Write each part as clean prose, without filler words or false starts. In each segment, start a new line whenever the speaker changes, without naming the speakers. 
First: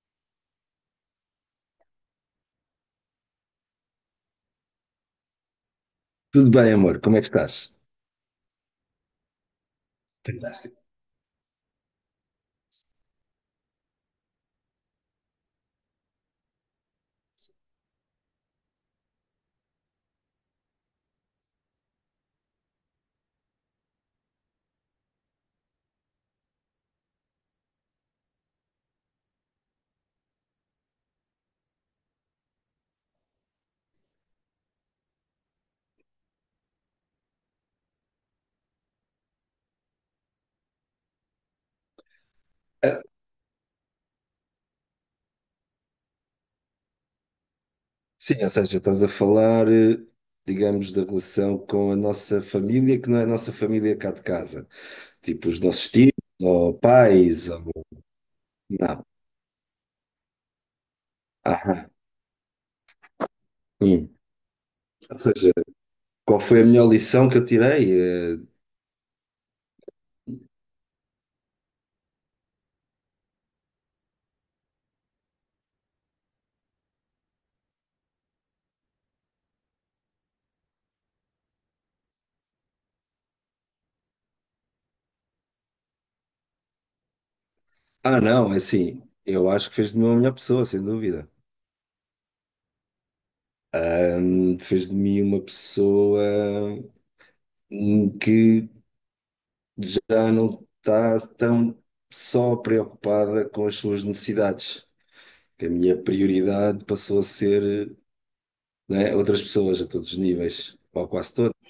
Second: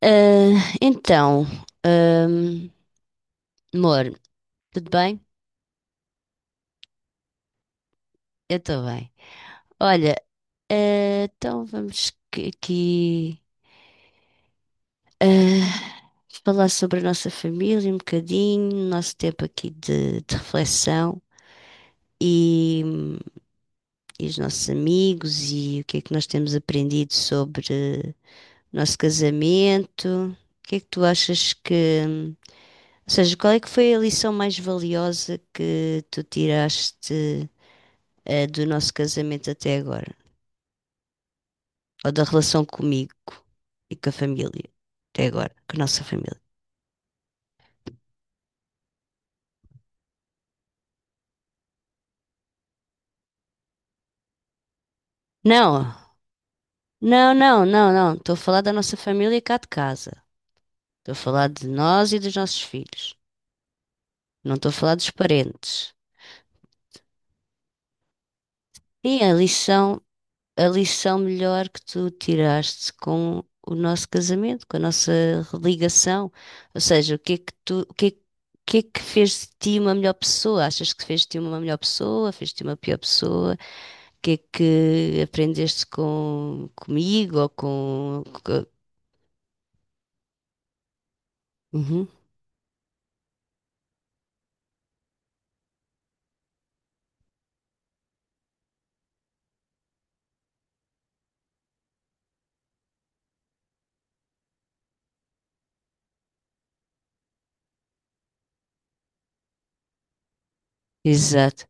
Ah, então, ahm, amor, tudo bem?
Tudo bem, amor, como é que estás?
Eu estou bem. Olha,
Fantástico.
aqui falar sobre a nossa família um bocadinho, o nosso tempo aqui de reflexão e, e os nossos amigos e o que é que nós temos aprendido sobre o nosso casamento. O que é que tu achas, ou seja, qual é que foi a lição mais valiosa que tu tiraste? Do nosso casamento até agora, ou da relação
Ah,
comigo e com a família, até agora, com a nossa família.
sim, ou seja, estás a falar, digamos, da relação com a nossa família, que não é a nossa família cá de casa. Tipo, os nossos
Não,
tios, ou
não,
pais,
não,
ou...
não, não. Estou a falar da nossa
Não.
família cá de casa. Estou a falar de
Aham.
nós e dos nossos filhos.
Hum.
Não estou a falar dos
Ou seja,
parentes.
qual foi a melhor lição que eu tirei? Eh,
E a lição melhor que tu tiraste com o nosso casamento, com a nossa ligação. Ou seja, o que é que o que é que fez de ti uma melhor pessoa? Achas que fez de ti uma melhor pessoa? Fez de ti uma pior pessoa? Que é que aprendeste comigo ou
ah,
com.
não, é
Co-,
assim, eu acho que fez de mim uma melhor pessoa, sem dúvida.
uhum,
Fez de mim uma pessoa que já não está tão só preocupada com as suas necessidades. Que a minha prioridade passou a ser, né, outras pessoas a todos os níveis, ou quase todos,
exato.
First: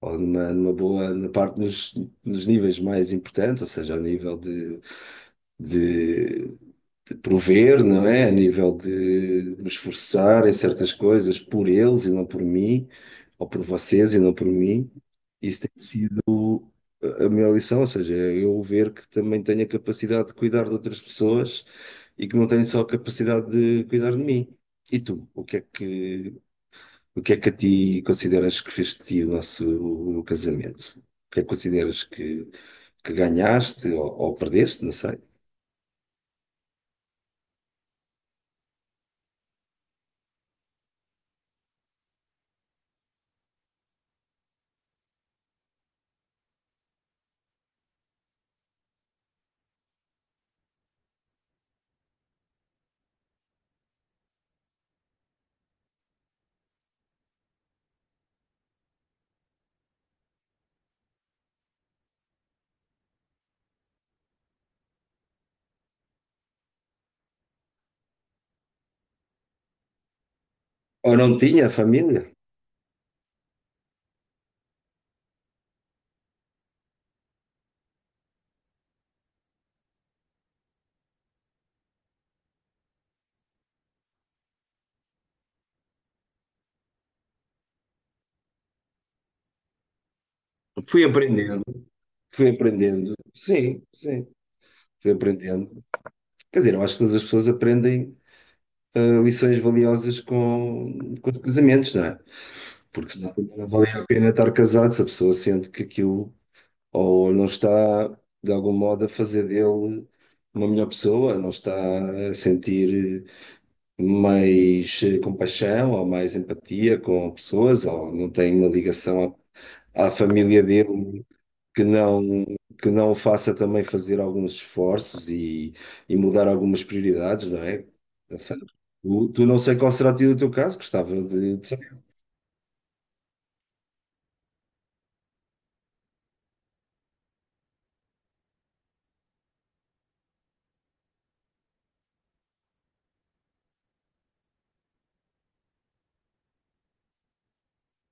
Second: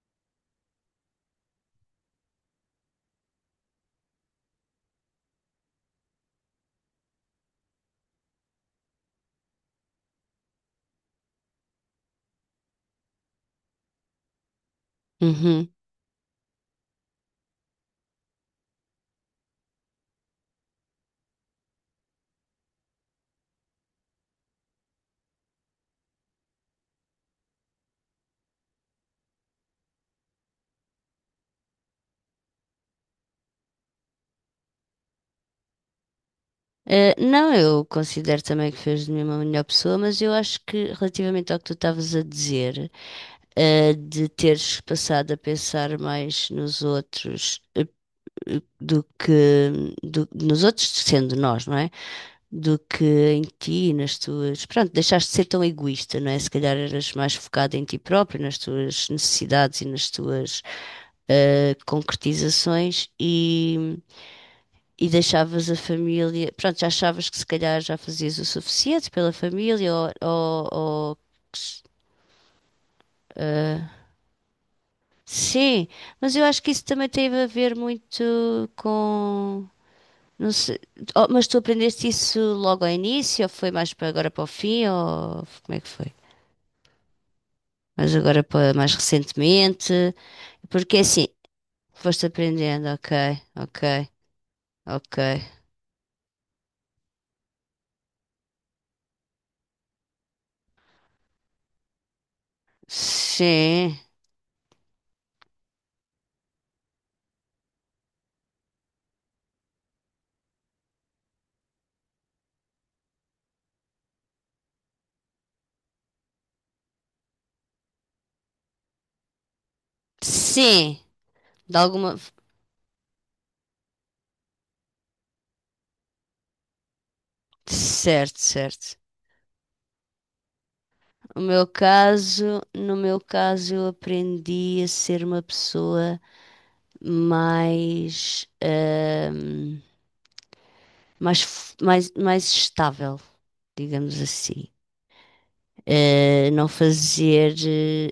ou numa boa na parte nos níveis mais importantes, ou seja, ao nível de, de prover, não é? A nível de me esforçar em certas coisas por eles e não por mim, ou por vocês e não por mim. Isso
Uhum.
tem sido a minha lição, ou seja, eu ver que também tenho a capacidade de cuidar de outras pessoas e que não tenho só a capacidade de cuidar de mim. E tu, o que é que a ti consideras que fez de ti o nosso o casamento? O que é que consideras que ganhaste ou perdeste, não sei?
Não, eu considero também que fez de mim uma melhor pessoa, mas eu acho que relativamente ao que tu estavas a dizer, de teres passado a pensar mais nos outros do que do- nos outros sendo nós, não é? Do que em ti, nas tuas. Pronto, deixaste de ser tão egoísta, não é? Se calhar eras mais focada em ti própria, nas tuas necessidades e nas tuas concretizações e deixavas a família. Pronto, já achavas que se calhar já fazias o suficiente pela família ou. Ou-
Ou
ou
não tinha família?
eh, sim, mas eu acho que isso também teve a ver muito com. Não sei. Oh, mas tu aprendeste isso logo ao início, ou foi mais para agora para o fim, ou como é que foi? Mas agora para mais recentemente, porque
Fui
assim,
aprendendo,
foste
fui
aprendendo, ok,
aprendendo,
ok,
sim, sim, fui
ok.
aprendendo. Quer dizer, eu acho que todas as pessoas aprendem ah, lições valiosas com os casamentos, não é? Porque senão também não valia
Sim,
a pena estar casado se a pessoa sente que aquilo ou não está, de algum modo, a fazer dele uma melhor pessoa, não está a sentir mais compaixão ou mais empatia com pessoas, ou não tem uma ligação à família
sim,
dele
de
que
alguma.
não. Que não o faça também fazer alguns esforços e mudar algumas prioridades, não é?
Certo,
Não sei.
certo.
Tu não sei qual será o teu caso, gostava
O meu
de saber.
caso, no meu caso, eu aprendi a ser uma pessoa mais, mais, f- mais, mais estável, digamos assim. Não fazer,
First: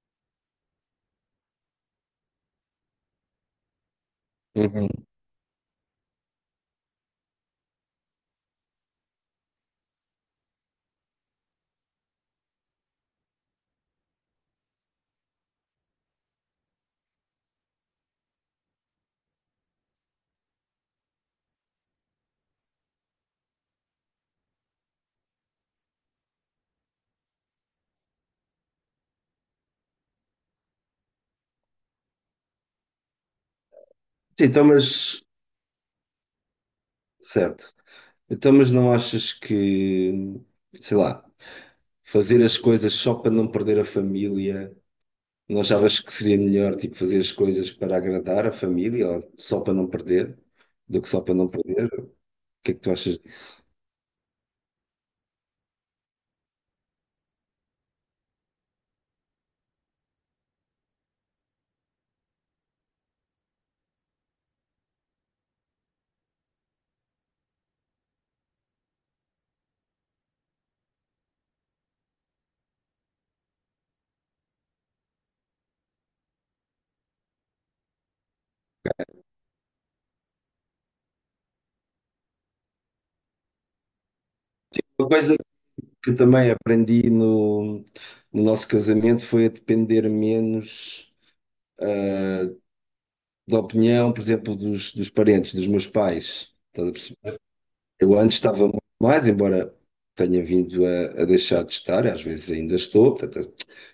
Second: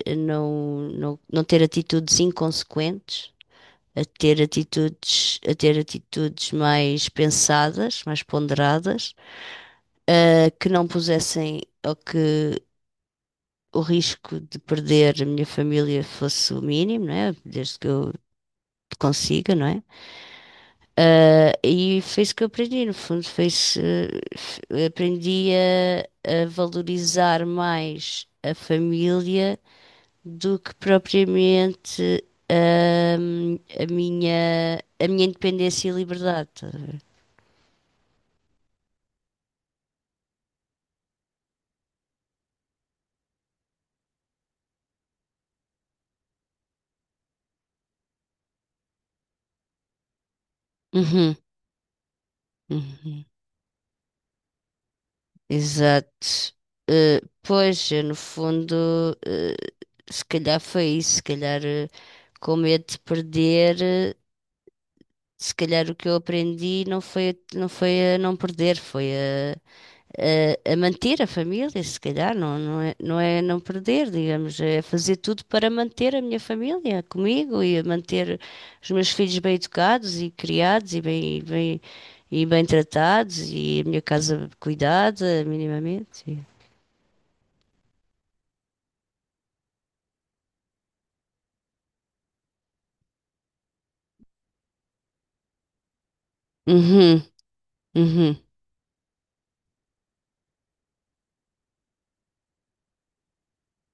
não ter atitudes inconsequentes,
Uhum.
a ter atitudes mais pensadas, mais ponderadas, que não pusessem ou que o risco de perder a minha família fosse o mínimo, não é? Desde que eu consiga, não é? Ah, e foi isso que eu aprendi, no fundo, foi isso, f- aprendi a valorizar mais a família do que propriamente
Sim, então,
a
mas
minha independência e liberdade. Estás a ver?
certo. Então, mas não achas que, sei lá, fazer as coisas só para não perder a família. Não achavas que seria melhor, tipo, fazer as coisas para agradar a família, ou só para não perder, do que só para
Uhum,
não perder? O que é que tu achas
uhum.
disso?
Exato. Pois, eu, no fundo, eh, se calhar foi isso, se calhar com medo de perder, se calhar o que eu aprendi não foi, a- não foi a não perder, foi a manter a família, se calhar, não, não é, não é não perder, digamos, é fazer tudo para manter a minha família comigo e manter os meus filhos bem educados e criados e bem, e bem tratados e a minha casa
Uma coisa
cuidada
que
minimamente.
também aprendi no nosso casamento foi a depender menos da opinião, por exemplo, dos parentes, dos meus pais. Estás a
Uhum,
perceber? Eu
uhum.
antes estava muito mais, embora tenha vindo a deixar de estar, às vezes ainda estou, portanto,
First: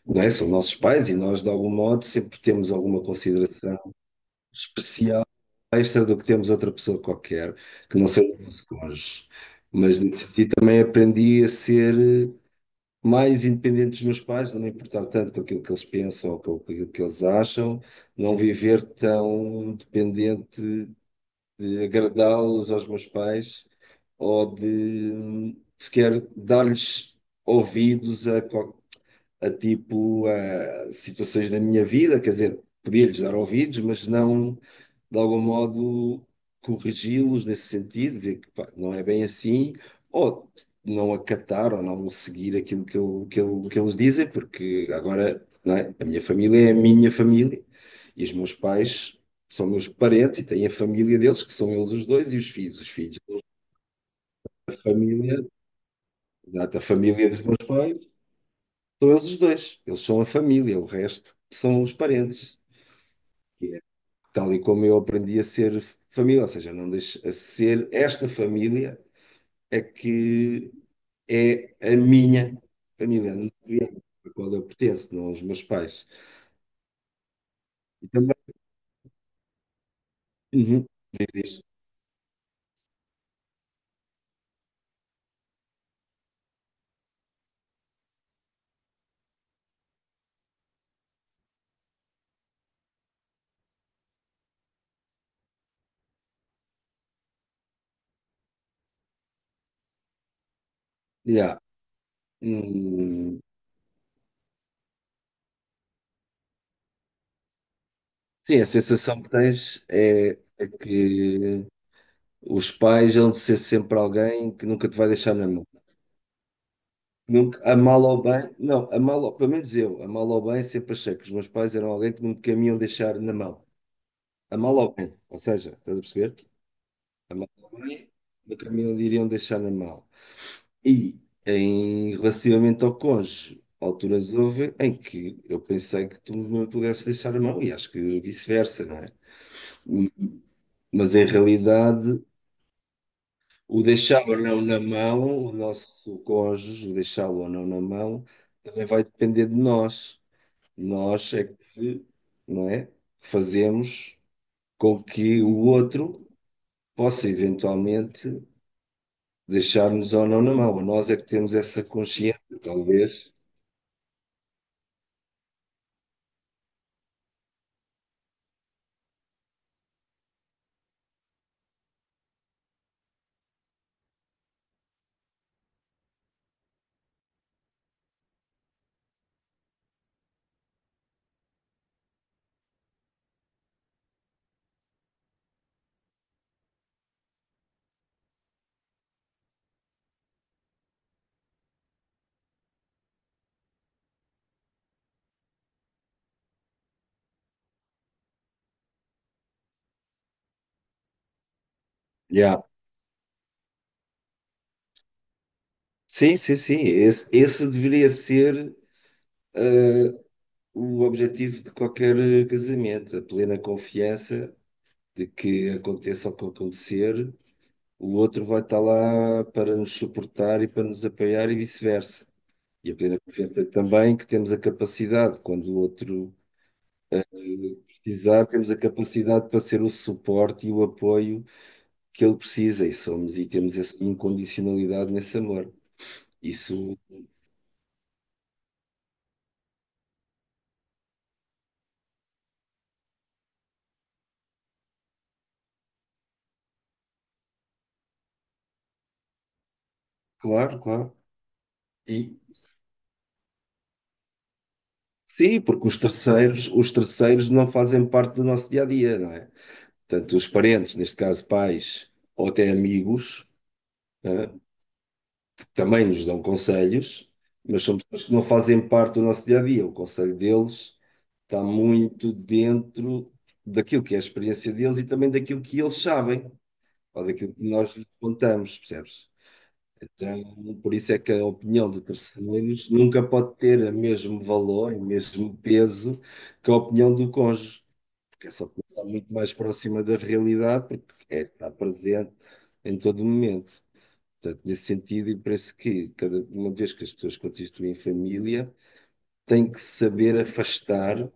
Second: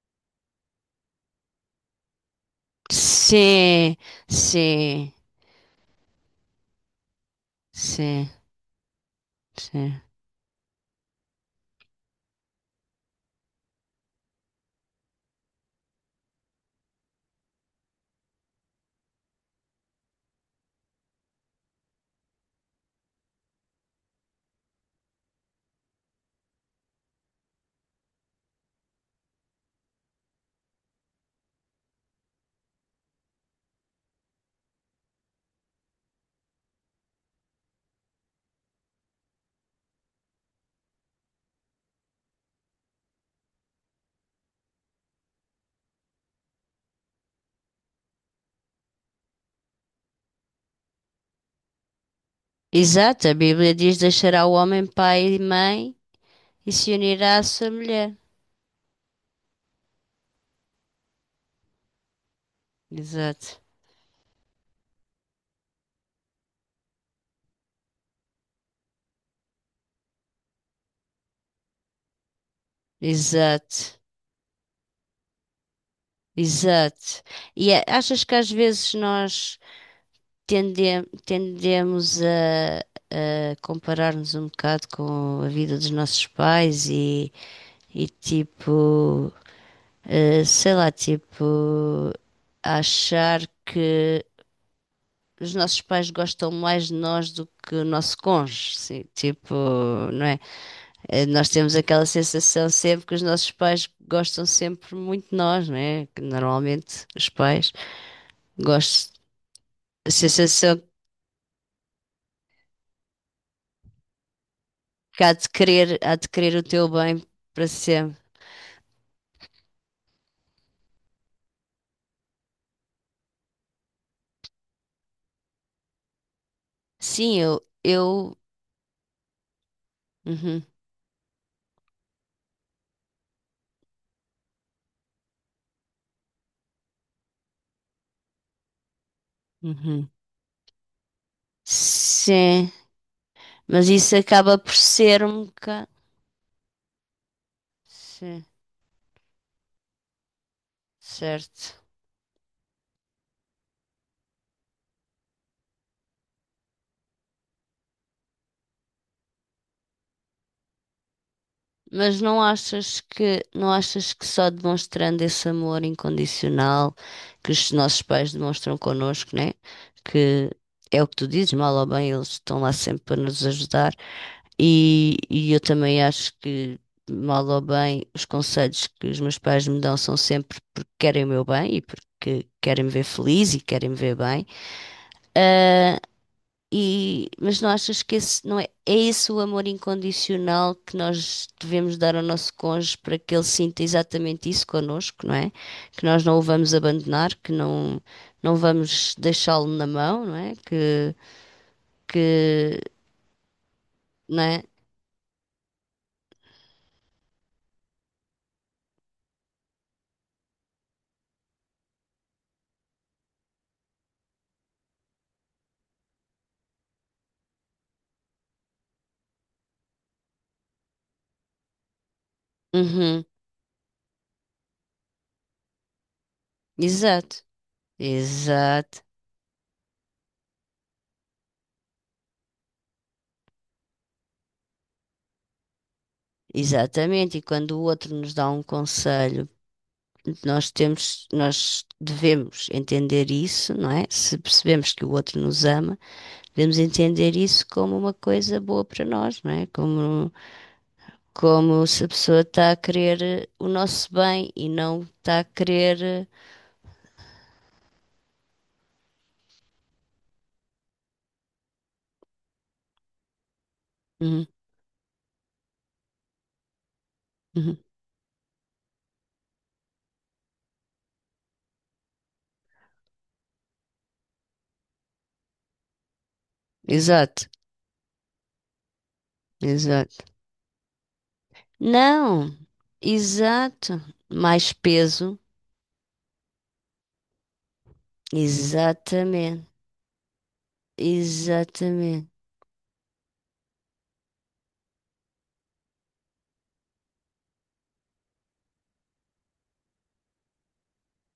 não é? São nossos pais e nós, de algum modo, sempre temos alguma consideração
Sim, sim,
especial, extra do que temos outra pessoa qualquer, que não
sim,
seja o nosso cônjuge. Mas
sim.
nesse sentido também aprendi a ser mais independente dos meus pais, não me importar tanto com aquilo que eles pensam ou com aquilo que eles acham, não viver tão dependente de agradá-los aos meus pais ou de sequer dar-lhes ouvidos a, a tipo a situações da minha vida, quer dizer, podia-lhes dar ouvidos, mas não de algum modo corrigi-los nesse sentido, dizer que pá, não é bem assim, ou não acatar ou não seguir aquilo que eles dizem, porque agora, não é? A minha família é a minha família e os meus pais são meus parentes e têm a família deles, que são eles os dois, e os filhos. Os filhos
Exato, a Bíblia diz deixará o
da
homem pai e
família.
mãe e
Exato, a
se
família
unirá
dos
à
meus
sua
pais
mulher.
são eles os dois. Eles são a família, o resto são os parentes.
Exato,
E é tal e como eu aprendi a ser família, ou seja, não deixo a ser esta família é que é a minha família,
exato.
a qual eu pertenço, não os meus pais.
Exato. E a-
E
achas que
também,
às vezes nós
uhum,
tende-
diz isto.
tendemos a comparar-nos um bocado com a vida dos nossos pais e tipo, sei lá, tipo, achar que os nossos pais gostam mais de nós do que o nosso cônjuge, sim, tipo, não é? Nós
Yeah.
temos aquela sensação sempre que os
Hum,
nossos pais gostam sempre muito de nós, não é? Que normalmente os pais
sim, a
gostam.
sensação que tens
A
é
sensação
que os pais hão de ser sempre alguém que nunca te vai
que
deixar na mão.
há de querer o teu bem
Nunca,
para
a mal
sempre.
ou bem, não, a mal, pelo menos eu, a mal ou bem, sempre achei que os meus pais eram alguém que nunca me iam deixar na mão. A mal ou bem, ou seja, estás a perceber? A
Sim,
mal ou bem,
eu,
nunca me iriam deixar na mão.
uhum,
E em, relativamente ao cônjuge, alturas houve em que eu pensei que tu me pudesses deixar a mão, e acho que vice-versa, não é?
uhum.
E- Mas em realidade,
Sim,
o
mas isso
deixar ou
acaba
não
por
na
ser
mão,
um
o
bocado,
nosso cônjuge, o deixá-lo ou não na mão,
sim,
também vai depender de nós. Nós é
certo.
que, não é? Fazemos com que o outro possa eventualmente deixar-nos ou não na mão. Nós é que temos essa
Mas
consciência,
não achas
talvez.
que, não achas que só demonstrando esse amor incondicional que os nossos pais demonstram connosco, né? Que é o que tu dizes, mal ou bem, eles estão lá sempre para nos ajudar. E eu também acho que, mal ou bem, os conselhos que os meus pais me dão são sempre porque querem o meu bem e porque querem me ver feliz e querem me ver bem. Ah, e, mas não achas que esse não é, é esse o amor incondicional que nós devemos dar ao nosso cônjuge para que ele sinta exatamente isso connosco, não é? Que nós não o vamos abandonar, que não, não vamos deixá-lo na mão, não é?
Yeah.
Que, não é?
Sim, sim, sim. Esse deveria ser eh, o objetivo de qualquer casamento, a plena confiança de que aconteça o que acontecer, o outro vai estar lá para nos suportar e para nos apoiar e vice-versa. E a plena
Uhum,
confiança também que temos a capacidade, quando o outro
exato,
precisar, temos a
exato.
capacidade para ser o suporte e o apoio que ele precisa e somos e temos essa incondicionalidade nesse amor. Isso,
Exatamente, e quando o outro nos dá um conselho, nós temos, nós devemos entender isso, não é? Se percebemos que o outro nos ama, devemos entender isso como uma coisa boa para nós, não é? Como,
claro, claro.
como se a
E
pessoa está a querer o nosso bem e não está a
sim, porque
querer.
os terceiros não fazem parte do nosso dia a dia, não é? Tanto os parentes, neste caso pais ou até amigos,
Uhum,
né, que também nos dão conselhos,
uhum.
mas são pessoas que não fazem parte do nosso dia a dia. O conselho deles está muito dentro daquilo que é a experiência deles e também daquilo que eles sabem. Ou
Exato,
daquilo que nós lhe contamos, percebes?
exato.
Então, por isso é que a opinião de
Não,
terceiros nunca pode ter o
exato.
mesmo
Mais
valor, o
peso,
mesmo peso que a opinião do cônjuge, porque essa opinião está muito mais
exatamente,
próxima da realidade, porque é, está
exatamente.
presente em todo momento. Portanto, nesse sentido, e parece que cada uma vez que as pessoas constituem família, têm que saber afastar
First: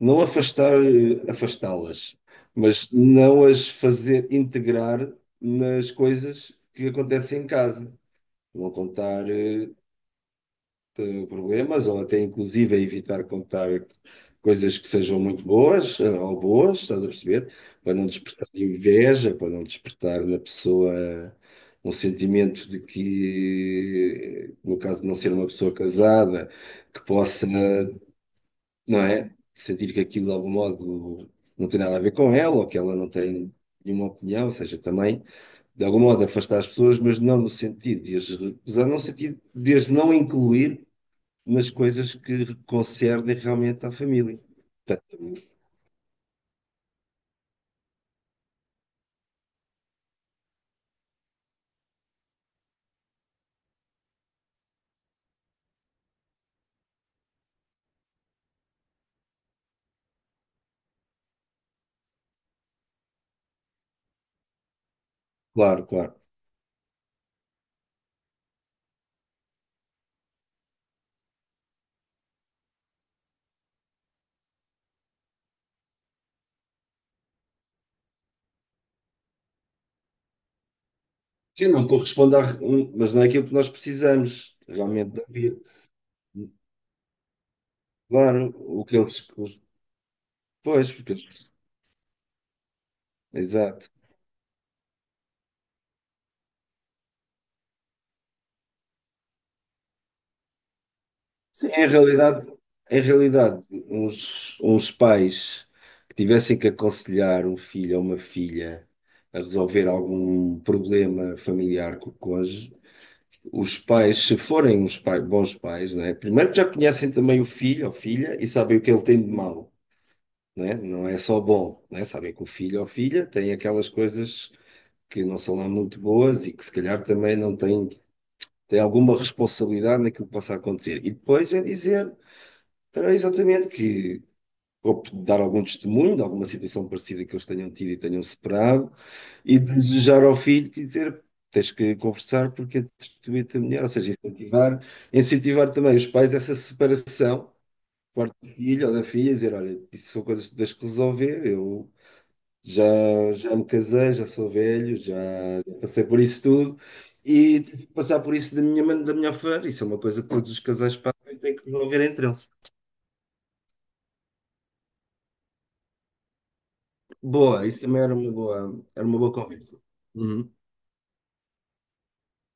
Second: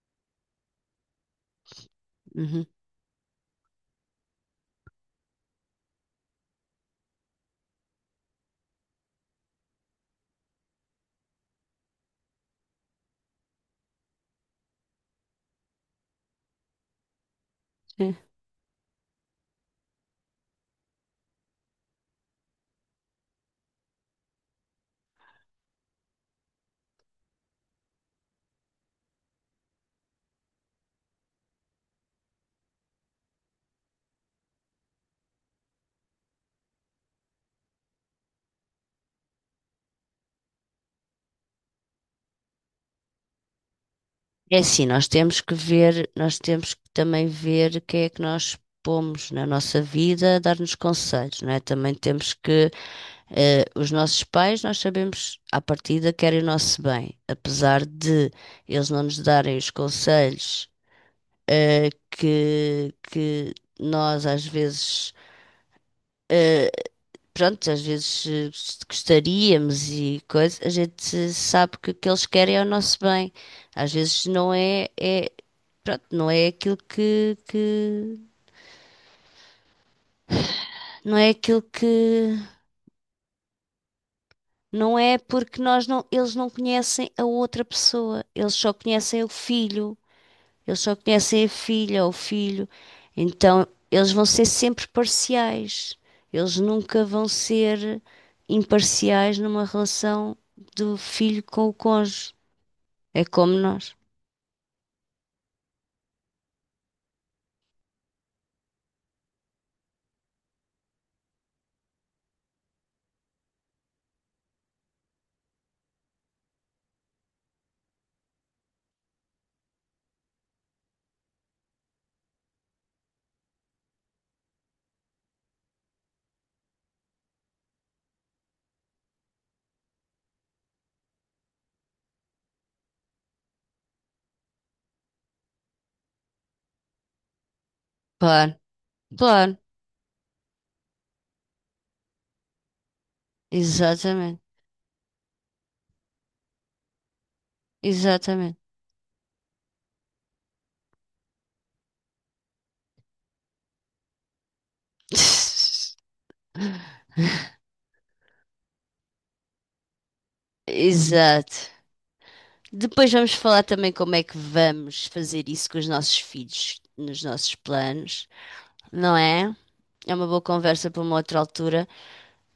não afastar, afastá-las,
Uhum.
mas não as fazer integrar nas coisas que acontecem em casa. Não contar problemas, ou até inclusive evitar contar coisas que sejam muito boas ou boas, estás a perceber? Para não despertar inveja, para não despertar na pessoa um sentimento de que, no caso de não ser uma pessoa casada, que possa não é? Sentir que aquilo de algum modo não tem nada a ver com ela ou que ela não tem nenhuma opinião, ou seja, também de algum modo afastar as pessoas, mas não no sentido de as recusar, no sentido de as não incluir nas coisas que concernem realmente à família.
É assim, nós temos
Portanto,
que ver, nós temos que também ver quem é que nós pomos na nossa vida a dar-nos conselhos, não é? Também temos que, os nossos pais, nós sabemos à partida querem o nosso bem, apesar de eles não nos darem os conselhos, que nós às vezes
claro, claro.
eh, pronto, às vezes gostaríamos e coisa, a gente sabe que o que eles querem é o nosso bem. Às vezes não é, é, pronto, não é aquilo que, não é aquilo
Sim, não
que,
corresponde à, mas não é aquilo que nós precisamos
não
realmente
é
da vida.
porque nós não, eles não conhecem a outra pessoa,
Claro,
eles só
o que eles.
conhecem o filho, eles
Pois,
só
porque
conhecem a
eles.
filha ou o filho. Então,
Exato.
eles vão ser sempre parciais. Eles nunca vão ser imparciais numa relação do filho com
Sim,
o cônjuge.
em
É como
realidade,
nós.
uns pais que tivessem que aconselhar um filho ou uma filha a resolver algum problema familiar com o cônjuge, os pais, se forem uns bons pais, né, primeiro já conhecem também o filho ou filha e sabem o que ele tem de mau, né? Não é só bom, né? Sabem que o filho ou filha tem aquelas coisas que não são lá muito boas e que se calhar também não têm, tem alguma responsabilidade naquilo que possa acontecer. E depois é dizer. Então, é exatamente, que ou dar algum testemunho de alguma situação parecida que eles tenham tido e tenham
Claro,
separado,
claro.
e desejar ao filho que dizer tens que conversar porque é a mulher, ou seja,
Exatamente.
incentivar, incentivar também os pais essa separação por parte do
Exatamente.
filho ou da filha, e dizer, olha, isso são coisas que tens que resolver, eu já, já me casei, já sou velho, já, já passei por isso tudo. E tive que passar por isso da minha, da minha maneira, isso é uma coisa que todos os casais passam e têm
Exato.
que resolver entre eles.
Depois vamos falar também como é que vamos fazer isso com os nossos filhos nos nossos
Boa, isso também
planos,
era
não
uma boa
é?
conversa.
É uma boa
Uhum.
conversa para uma outra altura.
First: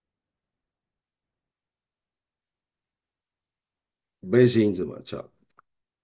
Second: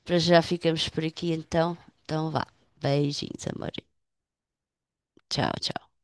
Para já ficamos por aqui então. Então vá. Beijinhos, amor.
Beijinhos, amor. Tchau.
Tchau, tchau.